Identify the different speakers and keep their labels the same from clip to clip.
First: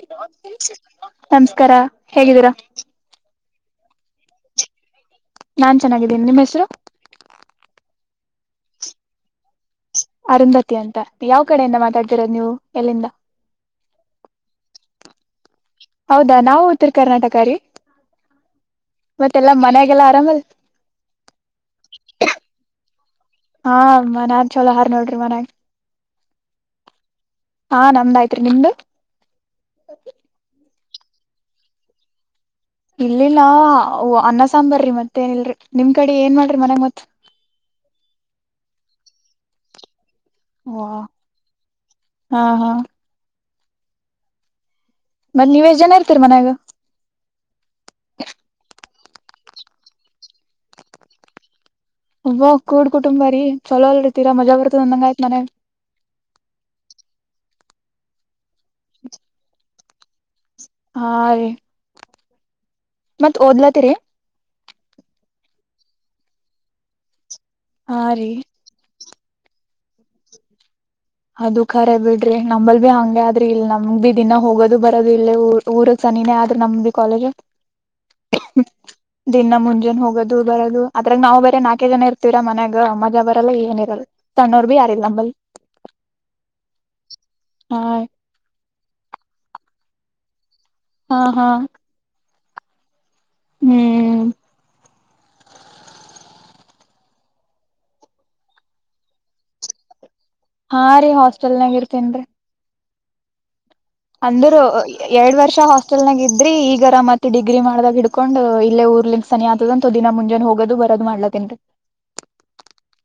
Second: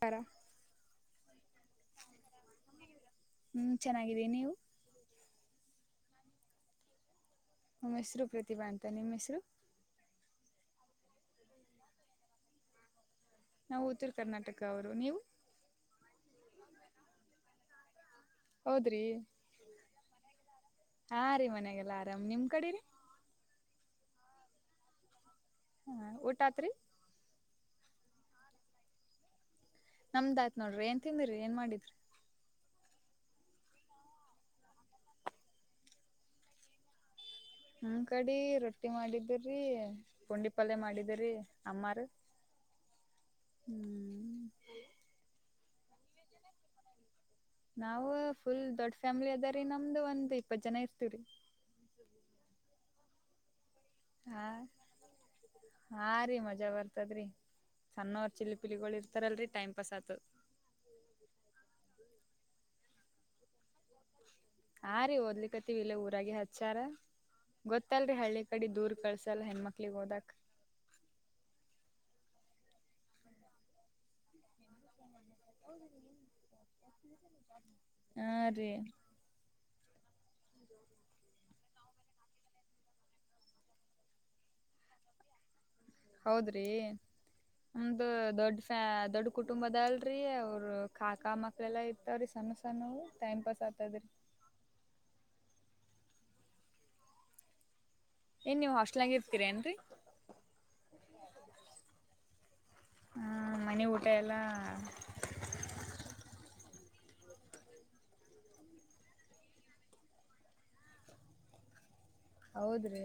Speaker 1: ಕಾರ
Speaker 2: ನಮಸ್ಕಾರ ಹೇಗಿದ್ದೀರಾ
Speaker 1: ಹ್ಮ್ ಚೆನ್ನಾಗಿದ್ದೀ ನೀವು
Speaker 2: ನಾನ್ ಚೆನ್ನಾಗಿದ್ದೀನಿ ನಿಮ್ಮ ಹೆಸರು.
Speaker 1: ನಮ್ಮ ಹೆಸರು ಪ್ರತಿಭಾ ಅಂತ ನಿಮ್ಮ್ ಹೆಸರು.
Speaker 2: ಅರುಂಧತಿ ಅಂತ ಯಾವ್ ಕಡೆಯಿಂದ ಮಾತಾಡ್್ದೀರೋ ನೀವು ಎಲ್ಲಿಂದ
Speaker 1: ನಾವು ಉತ್ತರ ಕರ್ನಾಟಕದವರು ನೀವು.
Speaker 2: ಹೌದಾ ನಾವು ಉತ್ತರ ಕರ್ನಾಟಕ ರೀ
Speaker 1: ಹೌದ್ರಿ
Speaker 2: ಮತ್ತೆಲ್ಲಾ ಮನ್ಯಾಗೆಲ್ಲಾ ಆರಾಮಲ್
Speaker 1: ಹಾ ರೀ ಮನ್ಯಾಗಲ್ಲ ಆರಾಮ್ ನಿಮ್ ಕಡೆ ರೀ
Speaker 2: ಹಾ ಮನ್ಯಾಗ್ ಚಲೋ ಆದಾರ್ ನೋಡ್ರಿ ಮನ್ಯಾಗ.
Speaker 1: ಹ ಓಟಾತ್ರಿ
Speaker 2: ಹಾ ನಮ್ದಾಯ್ತ್ರಿ ನಿಮ್ದು
Speaker 1: ನಮ್ದಾತ್ ನೋಡ್ರಿ ಏನ್ ತಿಂದಿ್ರಿ ಏನ್ ಮಾಡಿದ್ರಿ
Speaker 2: ಇಲ್ಲಿಲ್ಲ ಅನ್ನ ಸಾಂಬಾರಿ ಮತ್ತೇಏನ ಇಲ್ರರಿ ನಿಮ್ ಕಡೆ ಏನ್ ಮಾಡ್ರಿ ಮನ್ಯಾಗ ಮತ್
Speaker 1: ನನ್ಕಡಿ ರೊಟ್ಟಿ ಮಾಡಿದ್ದೀರಿ. ಪುಂಡಿ ಪಲ್ಯ
Speaker 2: ಹಾ
Speaker 1: ಮಾಡಿದಿರಿ ಅಮ್ಮಾರ.
Speaker 2: ಹಾ
Speaker 1: [inaudible]
Speaker 2: ಮತ್ ನೀವ್ ಎಟ್ ಜನ ಇರ್ತೀರಿ ಮನ್ಯಾಗ.
Speaker 1: ನಾವವು ಫುಲ್ ದೊಡ್ ಫ್ಯಾಮಿಲಿ ಅದಾರಿ ನಮ್ದು ಒಂದು್ ಇಪ್ಪತ್ ಜನ ಇರ್ತಿೀವರಿ
Speaker 2: ಒಬೋ ಕೂಡ್ ಕುಟುಂಬ ರೀ ಚಲೋ ಅಲ್ರಿ ತೀರಾ ಮಜಾ
Speaker 1: ಹಾಂ
Speaker 2: ಬರ್ತದ ಅಂದಂಗ್ ಆಯ್ತ್ ಮನ್ಯಾಗ್.
Speaker 1: [unintelligible] ಚಿ ಪಿಲಿಗಳು ಇರ್ತಾರಲ್ರಿ ಟೈಮ್ ಪಸತ್
Speaker 2: ಹಾ ರೀ ಮತ್ತ್ ಓದ್ಲತ್ತರಿ
Speaker 1: ಹ ರೀ ಓದ್ಲಿಕ್ಕತ್ತೀವಿ ಇಲ್ಲ ಊರಾಗಿ ಹಚ್ಯಾರ್.
Speaker 2: ಹಾ
Speaker 1: ಗೊತ್ತಲ್ರಿ
Speaker 2: ರೀ
Speaker 1: ಹಳ್ಳಿ ಕಡೆ ದೂರ್ ಕಳ್ಸ ಲ್ಲ ಹೆಣ್ಮಕ್ಳಗ್ ಹೋದಕ್
Speaker 2: ಅದು ಖರೆ ಬಿಡ್ರಿ ನಂಬಲ್ ಬಿ ಹಂಗೆ ಆದ್ರ ಇಲ್ ನಮ್ಗ್ ಬಿ ದಿನ ಹೋಗೋದು ಬರೋದು ಇ ಊರ ಸನಿನೇ ಆದ್ರ ನಮ್ ಕಾಲೇಜು
Speaker 1: ಹಾ ರೀ
Speaker 2: ದಿನ ಮುನ್ನೆ ನ್ ಹೋಗೋದು ಬರದು ಅದ್ರಾಗ ನಾವು ಬರೀ ನಾಲ್ಕೇ ಜನ ಇರ್ತೀರ ಮನ್ಯಾಗ ಅ ಮಜಾ ಬರಲ್ಲ ಏನ ಇರಲ್ಲ ಸಣ್ಣೋರ್ ಬಿ ಯಾರಿಲ್ಲ ಅಂಬಲ್.
Speaker 1: ಹೌದ್ರೀ
Speaker 2: ಹಾ
Speaker 1: ಅಂತ ದೊಡ್ಡ ಫ್ಯಾ ದೊಡ್ಡ ಕುಟುಂಬದಲ್ ಹ
Speaker 2: ಹಾ
Speaker 1: ಕಾಕಾ
Speaker 2: ಹಾ
Speaker 1: ಮಕ್ಳೆಲ್ಲಾ ಇತವ ಸ್ಣಸಾನವು ಟೈಮ್ ಪಾಸ್ ಆಗ್ತದ ರೀ
Speaker 2: ಹ್ಮ್
Speaker 1: ಏನ್ ನೀವ್ ಹಾಸ್ಟೆಲ್ ಆಗ ಇರ್ತೀರ ಏನ್ರರಿ
Speaker 2: ಹಾ ರಿ ಹಾಸ್ಟೆಲನಾಗಿರ್ತೀನ್ರಿ
Speaker 1: ಹ್ಮ ಮನೆ ಊಟ ಎಲ್ಲಾ
Speaker 2: ಅಂದರ ಎರಡ್ ವರ್ಷ ಹಾಸ್ಟೆಲ್ ನಾಗ ಇದ್ರಿ ಈಗ ಆರಾಮ ಆತ ಡಿಗ್ರಿ ಮಾಡದ್ದಾಗ ಹಿಡ್ಕೊಂಡ್ ಇಲ್ಲೇ ಊರ್ಲಿಂದ ಸನಿ ಆತದ ಅಂತ ದಿನ ಮುಂಜಾನ ಹೋಗೋದು ಬರೋದು ಮಾಡ್ಲಾ ಕತ್ತೀನಿ ರಿ
Speaker 1: ಹೌದ ರೀ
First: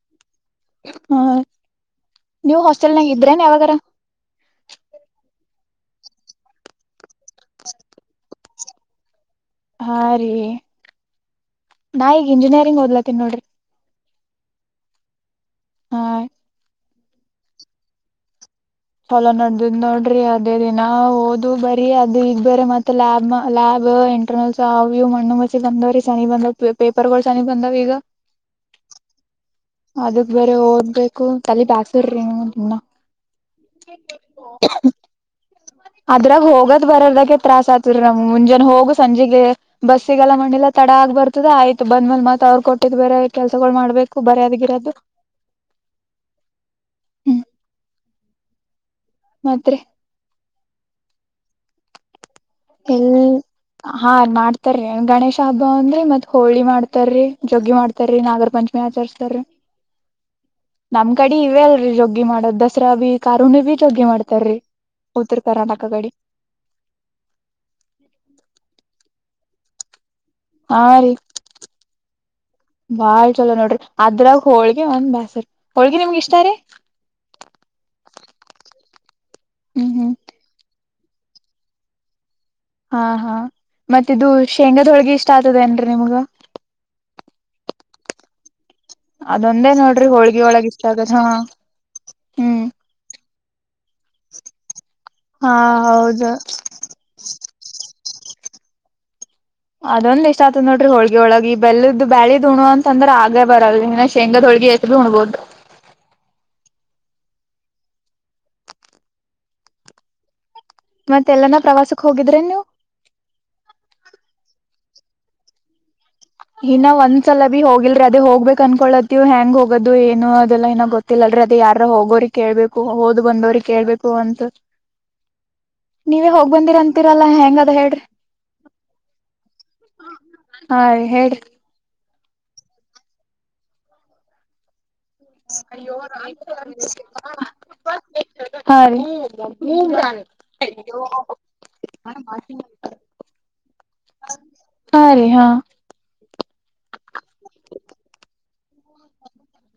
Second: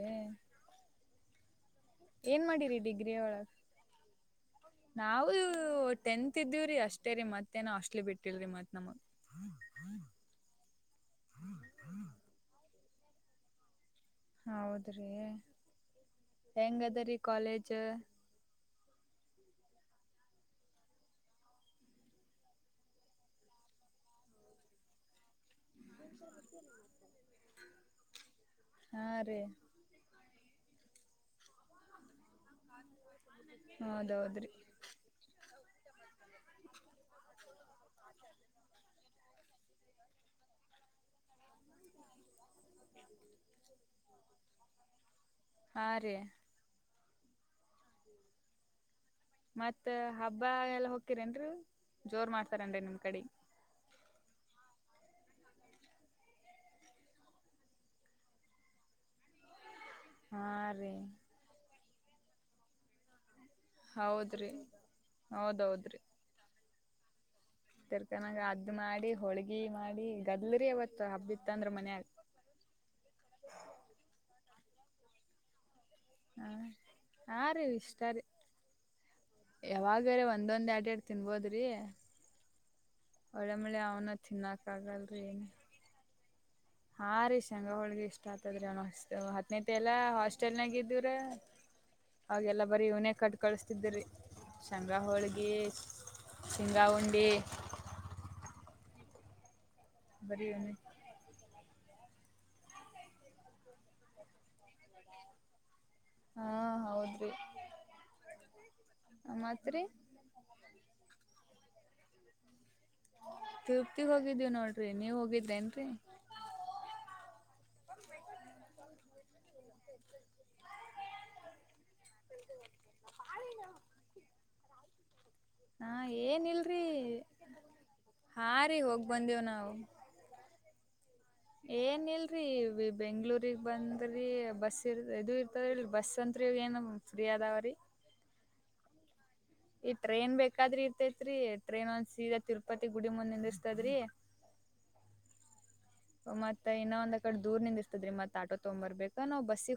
Speaker 2: ಹ
Speaker 1: ಏನ್ ಮಾಡಿರಿ ಡಿಗ್ರಿ ಒಳಗ ನಾವು ಟೆಂತ್ ಇದ್ದೀವ್ರಿ ಅಷ್ಟೇ ರಿ ಮತ್ತೇನ ಹಾಸ್ಟಲ್ ಬಿಟ್ಟಿಲ್ರಿ ಮತ್ತ ನಮಗ
Speaker 2: ಹ ರೀ ನಾ ಈಗ ಇಂಜಿನಿಯರಿಂಗ್ ಓದ್ಲಾಕತ್ತೀನಿ ನೋಡ್ರಿ
Speaker 1: ಹೌದ ರಿ
Speaker 2: ಹಾ
Speaker 1: ಎಂಗ್ ಅದಿರಿ ಕಾಲೇಜ
Speaker 2: ಚಲೋ ನಡದದ ನೋಡ್ರಿ ಅದೇ ರಿ ದಿನ ಓದು ಬರಿ ಅದು ಈಗ್ ಬರೆ ಮತ್ತ ಲ್ಯಾ ಲ್ಯಾಬ್ ಇಂಟರ್ನಲಸ ಅವು ಇವು ಮಣ್ಣ ಬಂದವ್ರೀ ಸನಿ ಬಂದವ ಪೇಪರಗಳು ಸನಿ ಬಂದಾವ ಈಗ ಹ್
Speaker 1: ಹ ರಿ
Speaker 2: ಅದಕ ಬರೆ ಓದಬೇಕು ತೆಲಿಬ್ಯಾಸರ ರಿ ದಿನಾ
Speaker 1: ಹೌದೌದ್ರಿ
Speaker 2: ಅದ್ರಾಗ ಹೋಗದ ಬರರ್ದಾಗೆ ತ್ರಾಸ್ ಆಗತೈತಿ ನಮ ಮುಂಜಾನೆ ಹೋಗು ಸಂಜೆಗೆ ಬಸ್ ಸಿಗಲ್ಲ ಮಣ್ಣ ಇಲ್ಲ ತಡ ಆಗ ಬರ್ತದ ಆಯ್ತು ಬಂದ್ಮೇಲ್ ಮತ್ತ ಅವರ ಕೊಟ್ಟಿದ ಬೇರೆ ಕೆಲಸಗಳು ಮಾಡ್ಬೇಕು ಬರೆಯೋದು ಗಿರೋದು
Speaker 1: ಹ ರೀ
Speaker 2: ಹ್ಮ್ ಮತ್ರಿ
Speaker 1: ಮತ್ತ ಹಬ್ಬ ಎಲ್ಲಾ ಹೋಗ್ತೀರೇನ್ರಿ ಜೋರ ಮಾಡ ರಂಡ ನಿಮ
Speaker 2: ಎಲ್
Speaker 1: ಕಡಿಗಿ
Speaker 2: ಹಾ ಮಾಡ್ತಾರಿ ಗಣೇಶ ಹಬ್ಬ ಒಂದು ರಿ ಮತ್ತ ಹೋಳಿ ಮಾಡ್ತರ್ರಿ ಜಗ್ಗಿ ಮಾಡ್ತಾರೀ ನಾಗರ ಪಂಚಮಿ ಆಚರಿಸುತ್ತಾರೆ
Speaker 1: ಹಾ ರೀ
Speaker 2: ನಮ್ ಕಡೆ ಇವ ಅಲ್ಲ ಜಗ್ಗಿ ಮಾಡೋದು ದಸರಾ ಬಿ ಕಾರುಣ್ಣಿ ಬೀ ಜಗ್ಗಿ
Speaker 1: ಹೌದ್ರಿ
Speaker 2: ಮಾಡ್ತಾರೀ ಉತ್ತರ ಕರ್ನಾಟಕ ಕಡಿ
Speaker 1: ತರ್ಕನಾಗ ಅಡ್ಡ ಮಾಡಿ ಹೋಳಿಗೆ ಮಾಡಿ ಗದ್ಲ್ರಿ
Speaker 2: ಹಾ
Speaker 1: ಅವತ್
Speaker 2: ರೀ
Speaker 1: ಹಬ್ಬಿತ್ತಂದ್ರ ಮನ್ಯಾಗ
Speaker 2: ಬಾಳ ಚೋಲ ನೋಡ್ರಿ ಅದ್ರಾಗ ಹೋಳಿಗೆ ಒಂದ ಬ್ಯಾಸರ
Speaker 1: ಹ ಹಾ ರೀ ಇಷ್ಟಾ ರಿ
Speaker 2: ಹ್ಮ್ ಹ್ಮ್
Speaker 1: ಯಾವಗರ ಒಂದೊಂದ ಎರಡೆರಡು ತಿನ್ನಭೋದ್ರಿ
Speaker 2: ಹಾ ಹಾ ಮತ್ತ ಇದು ಶೇಂಗಾದ ಹೋಳಿಗೆ ಇಷ್ಟ ಆಗ್ತದ ಏನ ರಿ ನಿಮಗ
Speaker 1: ಹಾರೀ ಶೇಂಗಾ ಹೊಳ್ಗಿ ಇಷ್ಟ ಆಗ್ತದ್ರೀಣ ಅಷ್ಟ
Speaker 2: ಅದೊಂದೇ
Speaker 1: ಹತ್ತನೇತಿ ಎಲ್ಲ
Speaker 2: ನೋಡ್ರಿ ಹೋಳ್ಗಿ ಒಳಗ್
Speaker 1: ಹಾಸ್ಟೆಲ್ನಾಗ
Speaker 2: ಇಷ್ಟ
Speaker 1: ಇದ್ರ
Speaker 2: ಆಗದ್ ಹಾ ಹ್ಮ್
Speaker 1: ಅವಾಗೆಲ್ಲಾ ಬರೀ ಇವನೇ ಕಟ್ ಕಳಸ್ತೀನಿ ತಿದ್ದರಿ ಶಂಗಾಹೋಳ್ಗೆಿ
Speaker 2: ಹಾ ಹೌದು
Speaker 1: ಶಿಂಗಾಹುಂಡಿ
Speaker 2: ಅದೊಂದ ಇಷ್ಟ
Speaker 1: ಬರೀ
Speaker 2: ಆತತ್
Speaker 1: ಇವನೇ
Speaker 2: ನೋಡ್ರಿ ಹೋಳಿ ಒಳಗೆ ಬೆಲ್ಲದು ಬ್ಯಾಳಿ ಉುಣುವ ಅಂತಂದ್ರೆ ಆಗೇ ಬರದು ಇನ್ನ ಶೇಂಗಾದ ಹೊಳ್ಗಿ ಉುಣ್ಬಹದು
Speaker 1: ಹಾ ಹೌದ್ರಿ ಮತ್ರಿ
Speaker 2: ಮತ್ತೆ ಎಲ್ಲನ ಪ್ರವಾಸಕ್ ಹೋಗಿದ್ರೆ ನೀವು
Speaker 1: ತೃತಿಗೆ ಹೋಗಿದ್ದೀವಿ ನೋಡ್ರಿ ನೀವು ಹೋಗಿದ್ದ್ರೇನ್ರರಿ
Speaker 2: ಇನ್ನ ಒಂದ್ಸಲ ಬಿ ಅದು ಏನು ಅದೆಲ್ಲಏನೋ ಗೊತ್ತಿಲ್ಲಲ್ರಿ ಅದು ಯ ಎಲ್ಯರ ಹೋಗೋರಿಗೆ ಕೇಳ್ಬೇಕು ಹೋದ್ ಬಂದೋರಿಗ್ ಕೇಳ್ಬೇಕು ಅಂತ
Speaker 1: ಹಾ
Speaker 2: ನೀವ ಹೋಗ್ ಬಂದಿರ
Speaker 1: ಏನಿಲ್ರಿ
Speaker 2: ಅಂತೀರಲ್ಲ ಹೆಂಗ ಅದ ಹೇಳ್ರಿ
Speaker 1: ಹಾ ರೀ ಹೋಗ್ ಬಂದೇವ್
Speaker 2: ಹಾ ರೀ ಹೇ
Speaker 1: ಏನಿಲ್ಲ ರೀ ಬೆಂಗ್ಗಳೂಗ್ ಬಂದ್ರೀ ಬಸ್ ಇರ್ ಇದು ಇರ್ತದಲ್ರಿ
Speaker 2: ಅಯ್ಯೋ
Speaker 1: ಬಸ್ ಅಂತ್ರಿ ಏನ ಫ್ರೀ ಅದಾವ್ರೀ
Speaker 2: ಹಾರೀ
Speaker 1: ಈ ಟ್ರೇನ್ ಬೇಕಾದ್ರಿ ಇರ್ತತ್ರಿ ಟ್ರೇನ್ ಒಂದ್ ಸೀದಾ ತಿರುಪತಿ ಗುಡಿ ಮುಂದೆ ನಿಂದ್ರಸತೈತಿ ಇರ್ತದ್ರಿ
Speaker 2: ಹಾ ರೀ ಹಾ
Speaker 1: ಮತ್ತೆ ಇನ್ನೊ ಒಂದ್ ಕಡೆ ದೂರ್ ನಿಂದ ಇಸ್ತದ್ರಿ ಮತ್ತೆ ಆಟೋ ತೊಂಬರ್ಬೇಕ ನವು ಬಸಿ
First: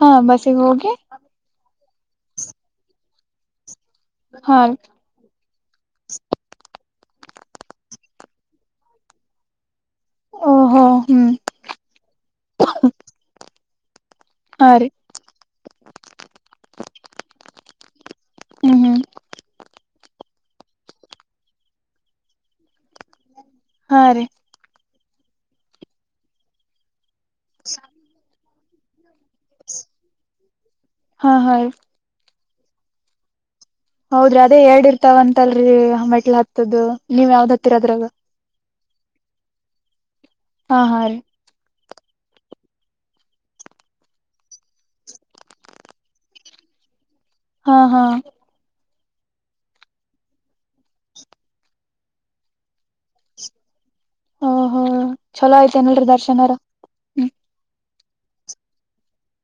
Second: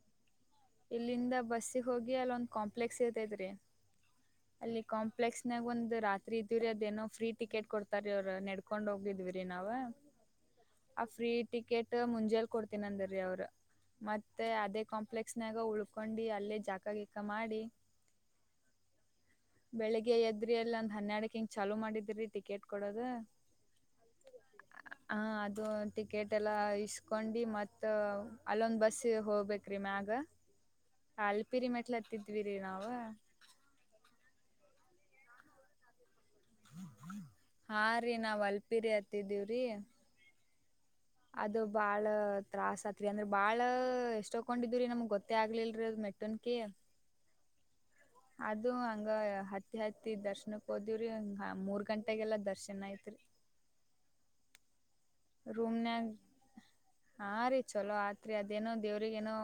Speaker 2: ಹಾ ಬಸ್ಸಿಗೆ ಹೋಗಿ
Speaker 1: ಇಲ್ಲಿಂದ ಬಸ್ಸಿಗೆ ಹೋಗಿ ಅಲ್ಲೊಂದ್ ಕಾಂಪ್ಲೆಕ್ಸ್ ಇರ್ತೈತ್ರಿ
Speaker 2: ಹಾ
Speaker 1: ಅಲ್ಲಿ ಕಾಂಪ್ಲೆಕ್ಸ್ ನಾಗ ಒಂದ್ ರಾತ್ರಿ ಇದೀವರಿ ಅದೇನೋ ಫ್ರೀ ಟಿಕೆಟ್ ಕೊಡ್ತಾರ ಅವರ್ ನಡ್ಕೊಂಡ್ ಹೋಗಿದ್ವಿ ಇ ನಾವ
Speaker 2: ಓಹೋ
Speaker 1: ಆ
Speaker 2: ಹ್ಮ್
Speaker 1: ಫ್ರೀ ಟಿಕೆಟ್ ಮುಂಜೆಲ್ ಕೊಡ್ತೀನಂದ್ರೀ ಅವ್ರ ಮತ್ತ ಮತ್ತೆ
Speaker 2: ಹಾ
Speaker 1: ಅದೇ
Speaker 2: ರೀ
Speaker 1: ಕಾಂಪ್ಲೆಕ್ಸ್ನಾಗ ಉಳ್ಕೊಂಡಿ ಅಲ್ಲೇ ಜಾಕಗಿಕ್ಕ ಮಾಡಿ
Speaker 2: ಹ್ಮ್ ಹ್ಮ್
Speaker 1: ಬೆಳಿಗ್ಗೆ ಎದ್ರಿ ಎಲ್ಲ ಒಂದ್ ಹನ್ನೆರಡಕ ಹಿಂಗ ಚಾಲುೂ ಮಾಡಿದ್ರಿ ಟಿಕೆಟ್ ಕೊಡೋದ
Speaker 2: ಹಾ ರೀ
Speaker 1: ಹ ಅದು ಟಿಕೆಟ್ ಎಲ್ಲಾ ಇಷ್ಟ ಕೊಂಡಿ ಮತ್ತ ಅಲ್ಲೊಂದ್ ಬಸ್ ಹೋಗ್ಬೇಕ ರೀ ಮ್ಯಗ
Speaker 2: ಹಾ ಹಾ ರೀ
Speaker 1: ಕಲ್ಪಿರಿ ಮೆಟ್ಲ ಹತ್ತಿದಿದ್ದ ದವೀರ ನಾವು
Speaker 2: ಹೌದ್ರಿ ಅದೇ ಎರಡ್ ಇರ್ತಾವಂತಲ್ರರಿ ಮೆಟ್ಲ ಹತ್ತದದು
Speaker 1: ಹಾ ರೀ ನಾವ್ ಅಲ್ಪಿರಿ ಹತ್ತಿದೀವ್ರಿ
Speaker 2: ಹಾ ಹಾ ರೀ
Speaker 1: ಅದು ಬಾಳ ತತ್ರಾಸ್ ಆತ್ರಿ ಅಂದ್ರ ಬಾಳ ಎಷ್ಟ ತಕೊಂಡಿದವರಿ ನಮ್ಗ್ ಗೊತ್ತೇ ಆಗ್ಲಿಲ್ರರಿ ಅದ್ ಮೆಟ್ಟನ್ಕಿ
Speaker 2: ಹಾ ಹಾ
Speaker 1: ಅದು ಹಂಗ ಹತ್ತಿ ಹತ್ತಿ ದರ್ಶನಕ್ ಹೋದಿವವ್ರಿ ಹ ಮೂರ್ ಗಂಟೆಗೆಲ್ಲ ದರ್ಶನ್ ಐತ್ರಿ
Speaker 2: ಹ ಹೋ ಚೊಲೋ ಐತೆ ಏನಲ್ರೀ
Speaker 1: ರೂಮ್ನಾಗ
Speaker 2: ದರ್ಶನರ ಹ್ಮ
Speaker 1: ತ್ರಿ ಅದೇನೋ ದೇವ್ರಗ ಏನೋ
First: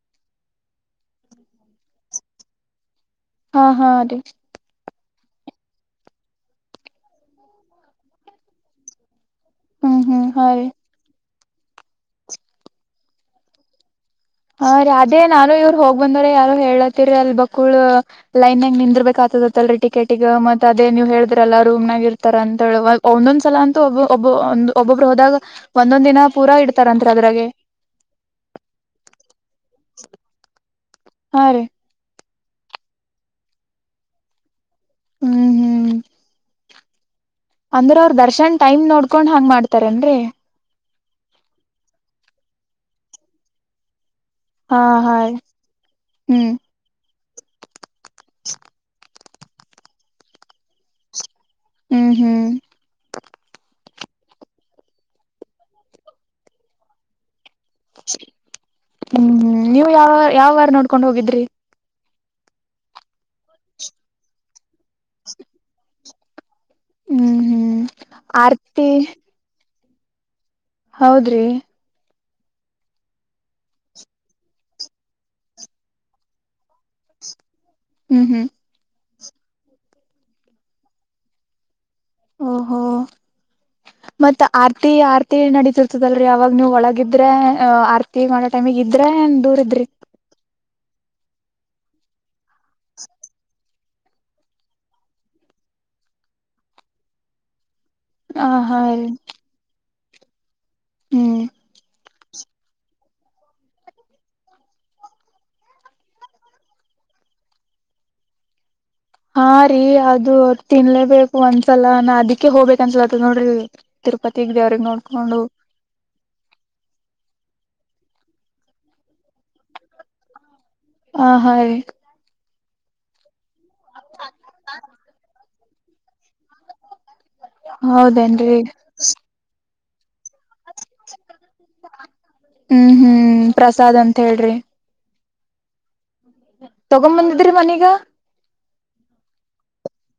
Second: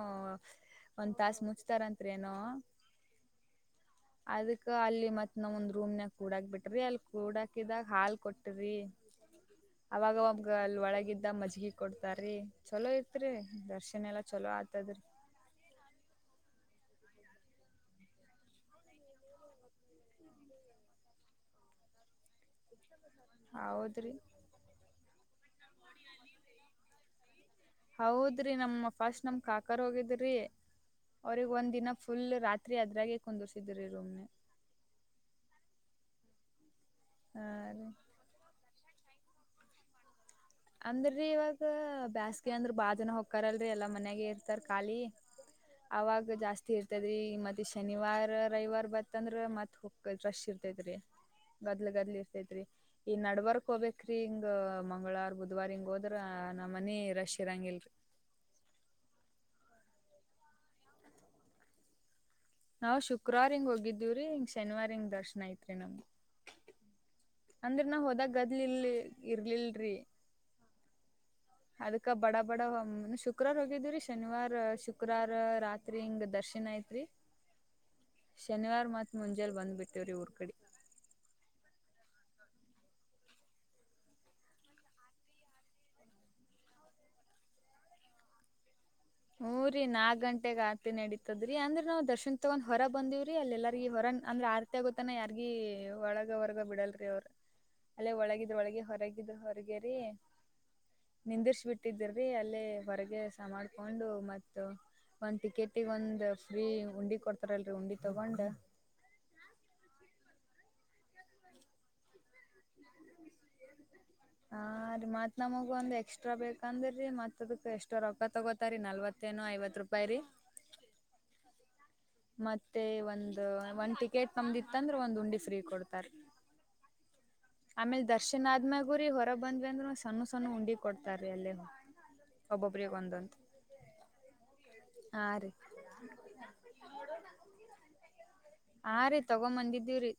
Speaker 1: ಒಂದ್ ತಾಸ ಮುಚ್ತಾರತ್ರಿ ಏನೋ
Speaker 2: ಹಾ ಹಾ ಅದೇ
Speaker 1: ಅದಕ್ಕ ಅಲ್ಲಿ ಮತ್ ನಾವ್ ಒಂದ್ ರೂಮ್ ನ ಕೂಡಾಕ್ ಬಿಟ್ರಿ ಅಲ್ಲಿ ಕೂಡಾಕಿದಾಗ ಹಾಲ್ ಕೊಟ್ರಿ
Speaker 2: ಹ್ಮ್
Speaker 1: ಅವಾಗ
Speaker 2: ಹ್ಮ್
Speaker 1: ಒಬ್
Speaker 2: ಹಾ ರೀ
Speaker 1: ಅಲ್ಲಿ ಒಳಗಿದ್ದ ಮಜೆ ಹೀ ಕೊಡ್ತಾರೀ ಚಲೋ ಐತ್ರಿ ದರ್ಶನ್ ಎಲ್ಲಾ ಚಲೋ
Speaker 2: ಹ ರೀ
Speaker 1: ಆತದ್ರಿ
Speaker 2: ಅದೇ ನಾನು ಇವ್ರು ಹೋಗ್ ಬಂದ್ರ ಯಾರು ಹೇಳತ್ ತ್ತರಿ ಅಲ್ ಬಕ್ಕುಳ ಲೈನ್ಗನಿಂದರ್ಬೇಕ ಆತದತ್ತಲ್ರಿ ಟಿಕೆಟಿಗ ಮತ್ತತ್ ಅದೇ ನೀವ್ ಹೇಳಿದ್ರಲ್ಲಾ ರೂಮ್ನಾಗ ಇರ್ತಾರ ಅಂತ ಒಂದೊಂದ್ ಸಲ ಅಂತೂ
Speaker 1: ಹೌದ್ರಿ
Speaker 2: ಒಬಬ್ಬ ಒಂದು ಒಬ್ಬ ಹೋದಾಗ ಒಂದೊಂದ ದಿನ ಪೂರಾ ಇಡ್ತಾರತ್ರಿ ಅದ್ರಾಗೆ
Speaker 1: ಹೌದು ರೀ ನಮ್ ಫಾಸ್ಟ್ ನಮ್ ಕಾಕರ್ ಹೋಗಿದ್ರಿ
Speaker 2: ಹಾ
Speaker 1: ಅವ್ರಗ್
Speaker 2: ರೀ
Speaker 1: ಒಂದ್ ದಿನ ಫುಲ್ ರಾತ್ರಿ ಅದ್ರಾಗೆ ಕುಂದರ್ಸಿದ್ರಿ ರೂಮ್
Speaker 2: ಹ್ಮ್ ಹ್ಮ್
Speaker 1: ಹಾ ರೀ
Speaker 2: ಅಂದ್ರ ಅವ್ರ ದರ್ಶನ್ ಟೈಮ್ ನೋಡ್ಕೊಂಡ್ ಹಾಂಗ್ ಮಾಡ್ತಾರನ್ರರಿ
Speaker 1: ಅಂದ್ರೀ ಇವಾಗ ಬೇಸ್ಗೆ ಅಂದ್ರ ಬಾ ಜನ ಹಕ್ಕಾರಲ್ರಿ ಎಲ್ಲಾ ಮನ್ಯಾಗ ಇರ್ತಾರ
Speaker 2: ಹಾ
Speaker 1: ಖಾಲಿ
Speaker 2: ಹಾ
Speaker 1: ಅವಾಗ
Speaker 2: ಹ್ಮ್
Speaker 1: ಜಾಸ್ತಿ ಇರ್ತದ್ರಿ ಮತ್ತೆ ಶನಿವಾರ ರವಿವಾರ ಬ ಮತ್ತಂದ್ರ ಮತ್ ಹೋಗ್ರಶ ಇರ್ತೇದ್ರಿ ಗದ್ಲು ಗದ್
Speaker 2: ಹ್ಮ್ ಹ್ಮ್
Speaker 1: ಇರ್ತೈತ್ರಿ ಈ ನಡು ವರ್ಕ್ ಹೋಗಬೇಕ್ರೀ ಹಿಂಗ ಮಂಗಳವಾರ ಬ ಬುದವಾರಿ ಹಂಗ ಹೋದ್ರ ನಮ್ಮ ಮನೆ ರಶ್ಮ
Speaker 2: ಹ್ಮ್ ಹ್ಮ್ ನೀವು ಯಾವ ಯಾವ ವಾರ ನೋಡ್ಕೊಂಡ್ ಹೋಗಿದ್ರಿ
Speaker 1: ನಾವ್ ಶುಕ್ರವಾರ್ ಹಿಂಗ್ ಹೋಗಿದ್ದೀವ್ರರಿ ಹಂಗ ಶನಿವಾರಂಗ ದರ್ಶನ ಐತ್ರಿ ನಮ್ಗೆ
Speaker 2: ಹ್ಮ್ ಹ್ಮ್
Speaker 1: ಅಂದ್ರ ನಾ ಹೋದಾಗ ಗದ್ಲಿಲ್
Speaker 2: ಆರ್ತಿ
Speaker 1: ಇರ್ಲಿಲ್ರಿ
Speaker 2: ಹೌದ್ರಿ
Speaker 1: ಅಕ್ಕ ಬಡ ಬಡ ಶುಕ್ರವಾರ್ ಹೋಗಿದ್ವಿರಿ ಶನಿವಾರ್ ಶುಕ್ರವಾರ ರಾತ್ರಿ ಹಿಂಗ ದರ್ಶನ್ ಐತ್ರಿ
Speaker 2: ಹ್ಮ್ ಹ್ಮ್
Speaker 1: ಶನಿವಾರ ಮ ಮುಂಜೆಲ್ ಬಂದ್ ಬಿಟ್ಟೇವ್ರಿ ಊರ್ ಕಡೆ
Speaker 2: ಓಹೋ ಮತ್ತ ಆರ್ತಿ ಆರ್ತಿ ನಡತಿರ್ತದಲ್ರರಿ ಯಾವಾಗ ನೀವು್ ಒಳಗಿದ್ರೆ ಆರ್ತಿ ಮಾಡೋ ಟೈಮಗ
Speaker 1: ಹಊರಿ ನಾಲ್ಕ ಗಂಟೆಗೆ ಆರತಿ ನಡೀತ ಹದ್ರಿ ಅಂದ್ರ ನಾವ್ ದರ್ಶನ್ ತಗೊಂಡ್ ಹೊರ ಬಂದವ್ರಿ ಅಲ್ಲ ಎಲ್ಲಾರ್ಗ ಹೊರ ಅಂದ್ರ ಆರ್ತಿ ಆಗೋತಾನ ಯಾರ್ಗ ಒಳಗ ಹೊರಗ ಬಿಡಲ್ರಿ ಅವ್ರರು ಅಲ್ಲೇ
Speaker 2: ಆ
Speaker 1: ಒಳಗಿದ್ರ
Speaker 2: ಹಾ
Speaker 1: ಒಳಗೆ
Speaker 2: ರೀ
Speaker 1: ಹೊರಗಿದ್ ಹೊರಗೇರಿ
Speaker 2: ಹ್ಮ್
Speaker 1: ನಿಂದಿರಿಸಿ ಬಿಟ್ಟಿದ್ದರು ಅಲ್ಲಿ ಹೊರಗೆ ಸಮಾ ತಕೊಂಡು ಮತ್ತ ಒಂದ್ ಟಿಕೆಟಗ ಒಂದ ಫ್ರೀ ಉಂಡಿ ಕೊಡ್ತಾರಲ್ರರಿ ಉಂಡಿ ತಗೊಂಡ್
Speaker 2: ಹಾ ರೀ ಅದು ತಿನ್ಲೇಬೇಕು ಅನ್ಸಲ ನಾ ಅದಿಕ್ಕೆ ಹೋಗ್ಬೇಕ ಅನ್ಸಲತ ನೋಡ್ರಿ ತಿರುಪತಿಗ್
Speaker 1: ಹ
Speaker 2: ದೇವ್ರಗ್
Speaker 1: ರೀ ಮತ್
Speaker 2: ನೋಡ್ಕೊಂಡು
Speaker 1: ನಮಗ ಒಂದ್ ಎಕ್ಸ್ಟ್ರಾ ಬೇಕಂದ್ರೀ ಮತ್ ದಕ್ಕೆ ಎಷ್ಟ ರೊಪಾಯ ತಗೋತಾರೀ ನಲ್ವತ್ತೇನು ಐವತ್ ರೂಪಾಯಿ ರೀ
Speaker 2: ಹ ಹಾಗ ರ
Speaker 1: ಮತ್ತೆ ಒಂದು ಒಂದು ಟಿಕೆಟ್ ತಮ್ದಿ ಅಂದ್ರೆ ಒಂದು ಉಂಡಿ ಫ್ರೀ ಕೊಡ್ತಾರೆ ಆಮೇಲ್ ದರ್ಶನ್
Speaker 2: ಹೌದೇನ್ರಿ
Speaker 1: ಆದ್ಮಾಗುರಿ ಹೊರ ಬಂದ್ವಿ ಅಂದ್ರು ಸಣ್ಣ ಸಣ್ಣ ಉಂಡಿ ಕೊಡ್ತಾರೀ ಅಲ್ಲೇ
Speaker 2: ಹ್ಮ್
Speaker 1: ಒಬ್ಬೊಬ್ರಗೊಂದಂತ
Speaker 2: ಹ್ಮ್ ಪ್ರಸಾದ್ ಅಂತ
Speaker 1: ಆರು
Speaker 2: ತಗೊಂಡು ಬಂದಿದ್ರಿ ಮನೀಗ
Speaker 1: ಹಾ ರೀ ತಗೊಂಬಂದಿದ್ದೀರರಿ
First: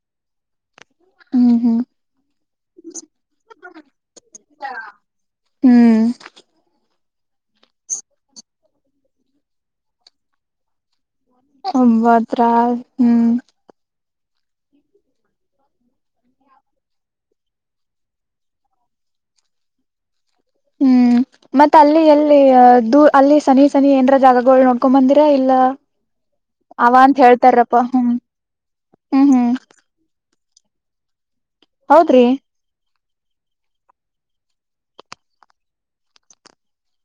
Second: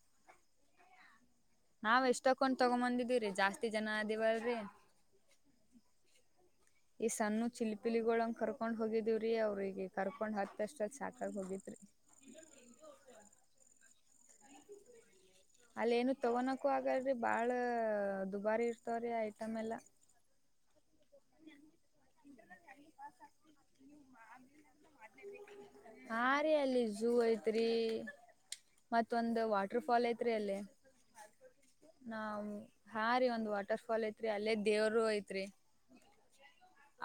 Speaker 2: ಹ್ಮ್ ಹ್ಮ್
Speaker 1: ನಾವ್ ಎಷ್ಟ ಹಕೊಂಡ್ ತಗೊಂಬಂದಿದೀರಿ ಜಾಸ್ತಿ ಜನ ಅಲ್ರೀ
Speaker 2: ಹ್ಮ್
Speaker 1: ಈ ಸಣ್ಣು ಚಿಲಿಪಿಲಿಗಳಂಗಗೆ ಕರ್ಕೊಂಡ್ ಹೋಗಿದಿವವ್ರೀ ಅವ್ರ ಈಗೆ ಕರ್ಕೊಂಡ್ ಹತ್ತಷ್ಟ
Speaker 2: ಒಬ್ಬತ್ರ ಹ್ಮ್
Speaker 1: ಅಲ್ಲ ಏನು ತಗೋನಕ್ಕು ಆಗಲ್ರಿ ಬಾಳ ದುಬಾರಿ ಇರ್ತವ್ರೀ ಐಟಮ್ ಎಲ್ಲಾ
Speaker 2: ಹ್ಮ್ ಮತ್ತ ಅಲ್ಲಿ ಎಲ್ಲ ದೂ ಅಲ್ಲಿ ಸನಿ ಸನಿ ಏಂದರ ಜಾಗಗಳು ನೋಡ್ಕೊ ಬಂದಿರಾ ಇಲ್ಲ
Speaker 1: ಹಾ ರೀ ಅಲ್ಲಿ
Speaker 2: ಅವ
Speaker 1: ಝೂ
Speaker 2: ಅಂತ
Speaker 1: ಐತ್ರಿ
Speaker 2: ಹೇಳ್ತಾರಪ್ಪಾ ಹ್ಮ ಹ್ಮ್ ಹ್ಮ್
Speaker 1: ತ್ರಿ ಅಲ್ಲೇ
Speaker 2: ಹೌದ್ರಿ
Speaker 1: ನಾವು ಹಾ ರೀ ಒಂದ್ ವಾಟರ್ ಫಾಲ್ ಐತ್ರಿ ಅಲ್ಲೇ ದೇವರು ಐತ್ರಿ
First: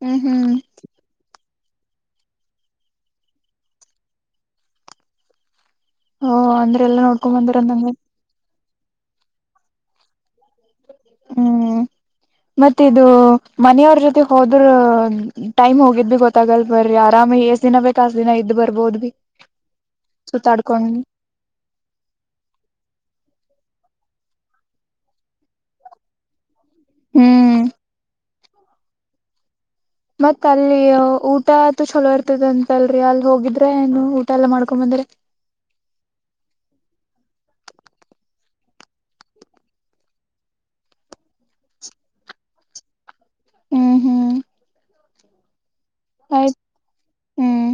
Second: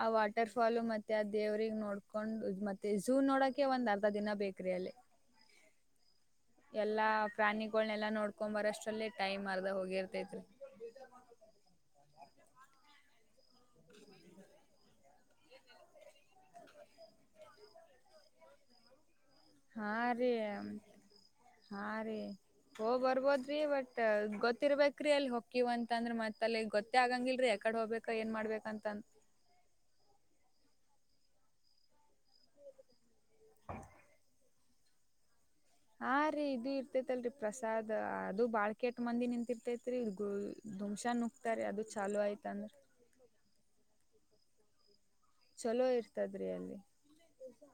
Speaker 1: ಆ
Speaker 2: ಹ್ಮ್
Speaker 1: ವಾಟರ್
Speaker 2: ಹ್ಮ್
Speaker 1: ವಟರ್ಫಾಲ್ ಮತ್ತೆ ಅ ದೇವ ನೋಡ್ಕೊಂಡು ಮತ್ತೆ ಝೂ ನೋಡಕೆ ಒಂದ್ ಅರ್ಧ ದಿನ ಬೇಕ್ರಿ ಅಲ್ಲಿ
Speaker 2: ಓ ಅಂದ್ರೆ ಎಲ್ಲಾ ನೋಡ್ಕೊಂಡ್ ಬಂದರಂದಂಗ
Speaker 1: ತಕೊಂಬಾರ ಅಷ್ಟರಲ್ಲಿ ಟಮ್ರ್ದ ಹೋಗಿರ್ತೈತ್ರಿ
Speaker 2: ಹ್ಮ್ ಮತ್ತ ಇದು ಮನೆಯವ್ರ ಜೊತೆ ಹೋದ್ರ ಟೈಮ್ ಹೋಗಿದ್ ಭಿ ಗೊತ್ತಾಗಲ್ ಬರ್ರಿ ಆರಾಮ ಎಷ್ಟ್ ದಿನ ಬೇಕಕ್ ಅಷ್ಟ ದಿನ ಇದ್ ಬರ್ಬೋದ ಭಿ
Speaker 1: ಹಾ ರೀ ಹಾ ರೀ ಹೋ ಬರ್ಬೋದ್ರಿ ಬಟ್ ಗೊತ್ತಿರ್ಬೇಕ್ರೀ ಅಲ್ಲಿ ಹೊಕಿವವ್ ಅಂತ ಅಂದ್ರ ಮತ್ತೆ ಅಲೆ ಗೊತ್ತ ಆಗಂಗಿಲ್ಲಲ್ರಿ
Speaker 2: ಹ್ಮ್
Speaker 1: ಎಕಾಡೆ ಹೋಗ್ು ಏನ್ ಮಾಡ್ಬೇಕು ಅಕಂತ
Speaker 2: ಮತ್ತ್ ಅಲ್ಲಿ ಊಟತೂ ಚಲೋ ಇರ್ತದ ಅಂತಲ್ರಿ ಅಲ್ ಹೋಗಿದ್ರೆ ಏನು ಊಟ ಎಲ್ಲಾ ಮಾಡ್ಕೊ ಬಂದ್ರಿ
Speaker 1: ಹ ರರಿ ಇದು ಇರ್ತೇತ್ಲ್ರಿ ಪ್ರಸಾದ್ ಅದು ಬಾಳ್ ಕೆಟ್ಟ ಮಂದಿ ನಿಂತಿರ್ತೇತ್ರಿ ದುಮ್ಸಾನ್ ನುಗ್ತಾರೀ ಅದು ಚಾಲುೂ ಆಯ್ತಂದ
Speaker 2: ಹ್ಮ್ ಹ್ಮ್
Speaker 1: ಚಲೋ ಇರ್ತದ್ರಿ
Speaker 2: ಆಯ್ತ್
Speaker 1: ಅಲ್ಲಿ
Speaker 2: ಹ್ಮ್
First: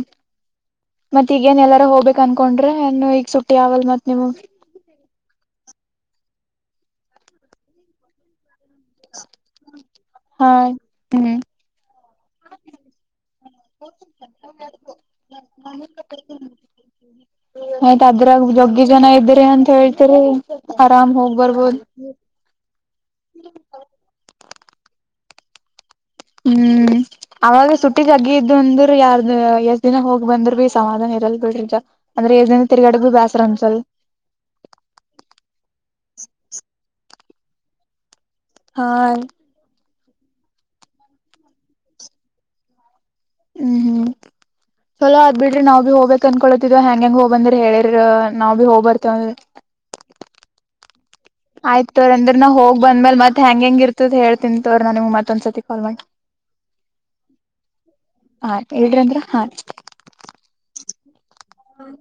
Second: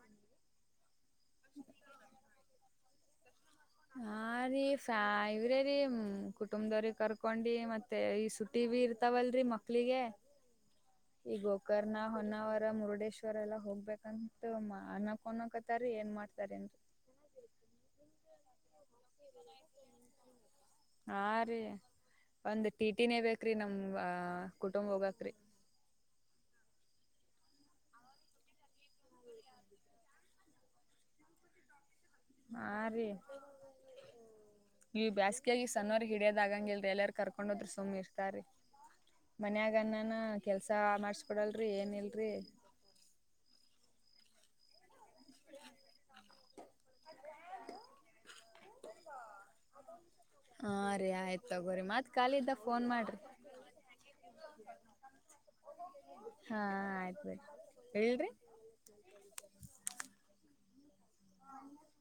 Speaker 2: ಮತ್ತ ಈಗೇನ್ ಎಲ್ಲಾರ ಹೋಗ್ಬೇಕ ಅನ್ಕೊಂಡ್ರೆ ಹನ್ನುೋ ಸ ಆಗಲ್ ಮತ್ ನಿಮ
Speaker 1: ಇ್ರೀ ಕುಟುಂಬದವ್ರಿಗೆ ಕರ್ಕೊಂಡಿ ಮತ್ತೆ ಈ ಸು ಟಿವಿ ಇರ್ತಾವಲ್ರಿ ಮಕ್ಳಿಗೆ
Speaker 2: ಹಾ ಹ್ಮ್
Speaker 1: ಈಗೋಕರ್ನ ಹೊ ನಾವರ ಮುರುಡೇಶ್ವರ ಎಲ್ಲಾ ಹೋಗ್ಬೇಕಂತ ಅನ್ನಕನಕತಾರ ಏನ್ ಮಾಡ್ತಾರನ್
Speaker 2: ದು ಜನ ಇದ್ದ್ರ ಅಂತ ಹೇಳ್ತರಿ
Speaker 1: ಹಾ ರೀ ಒಂದ್ ಟಿ ಟಿನೇ ಬೇಕ್ರಿ ನಮ್ ಕುಟುಂಬ ಹೋಗಕ್ರರಿ
Speaker 2: ಹ್ಮ್ ಅವಾಗ ಸುಟ್ಟಿದಗ್ಗ ಇದ್ದು ಅಂದ್ರ ಯಾರ್ದ ಎಷ್ಟ ದಿನ ಹೋಗ್ ಬಂದ್ರ ಭ ಸಮಾಧಾನ ಇರಲ್ ಬಿಡ್ರಿಜ
Speaker 1: ಹಾ ರೀ ನೀ ಬೇಸ್ಗೆಾಗಿ ಸಣ್ಣವರ್ಗ್ ಹಿಡಿಯದ ಆಾಗಂಗಲ್ರಿ ಎಲ್ಲರ್ಗೂ ಕರ್ಕೊಂಡೋದ್ರು ಸೋಮೀರ್
Speaker 2: ಹಾ
Speaker 1: ಮನ್ಯಾಗನ್ನ ನಾನ ಕೆಲ್ಸ ಮಾಡ್ಸ್ಕೊಡಲ್ರಿ ಏನ್ ಇಲ್ರಿ
Speaker 2: ಹ್ಮ್ ಹ್ಮ್ ಚಲೋ ಅದ ಬಿಡ್ರಿ ನಾವ್ ಭ ಹೋಗ್ಬೇಕ್ ಕಂದಕೊತಿದವ ಹ್ಯಾಂ ಹೆಂಗಗೆ ಹೋಗ ಬಂದ್ರ ಹೇಳಿರ್ ನಾವವು ಭ ಹೋಗ್ಬರ್ತೇವ
Speaker 1: ಹ [inaudible]
Speaker 2: ಆಯ್ತ ತವ್ರ ಅಂದ್ರ ನಾ ಹೋಗ್ ಬಂದ್ಮೇಲ್
Speaker 1: ಮಾಡ್ರಿ.
Speaker 2: ಮತ್ ಹೆಂಗ ಹೆಂಗ ಇರ್ತತ್ ಹೇಳ್ತನ್ತ್ವ್ರ ನಾ ನಿಮ ಮತ್ತೊಂದ್ಸತಿ ಕಾಲ್ ಮಾಡಿ
Speaker 1: ಹಾ ಆಯ್ತ್ ಬಿಡ್ರಿ ಇಡ್ಲ್ರಿ.
Speaker 2: ಆ ಹೇಳರಿಿ ಅಂದ್ರ ಹ ಹ್ಮ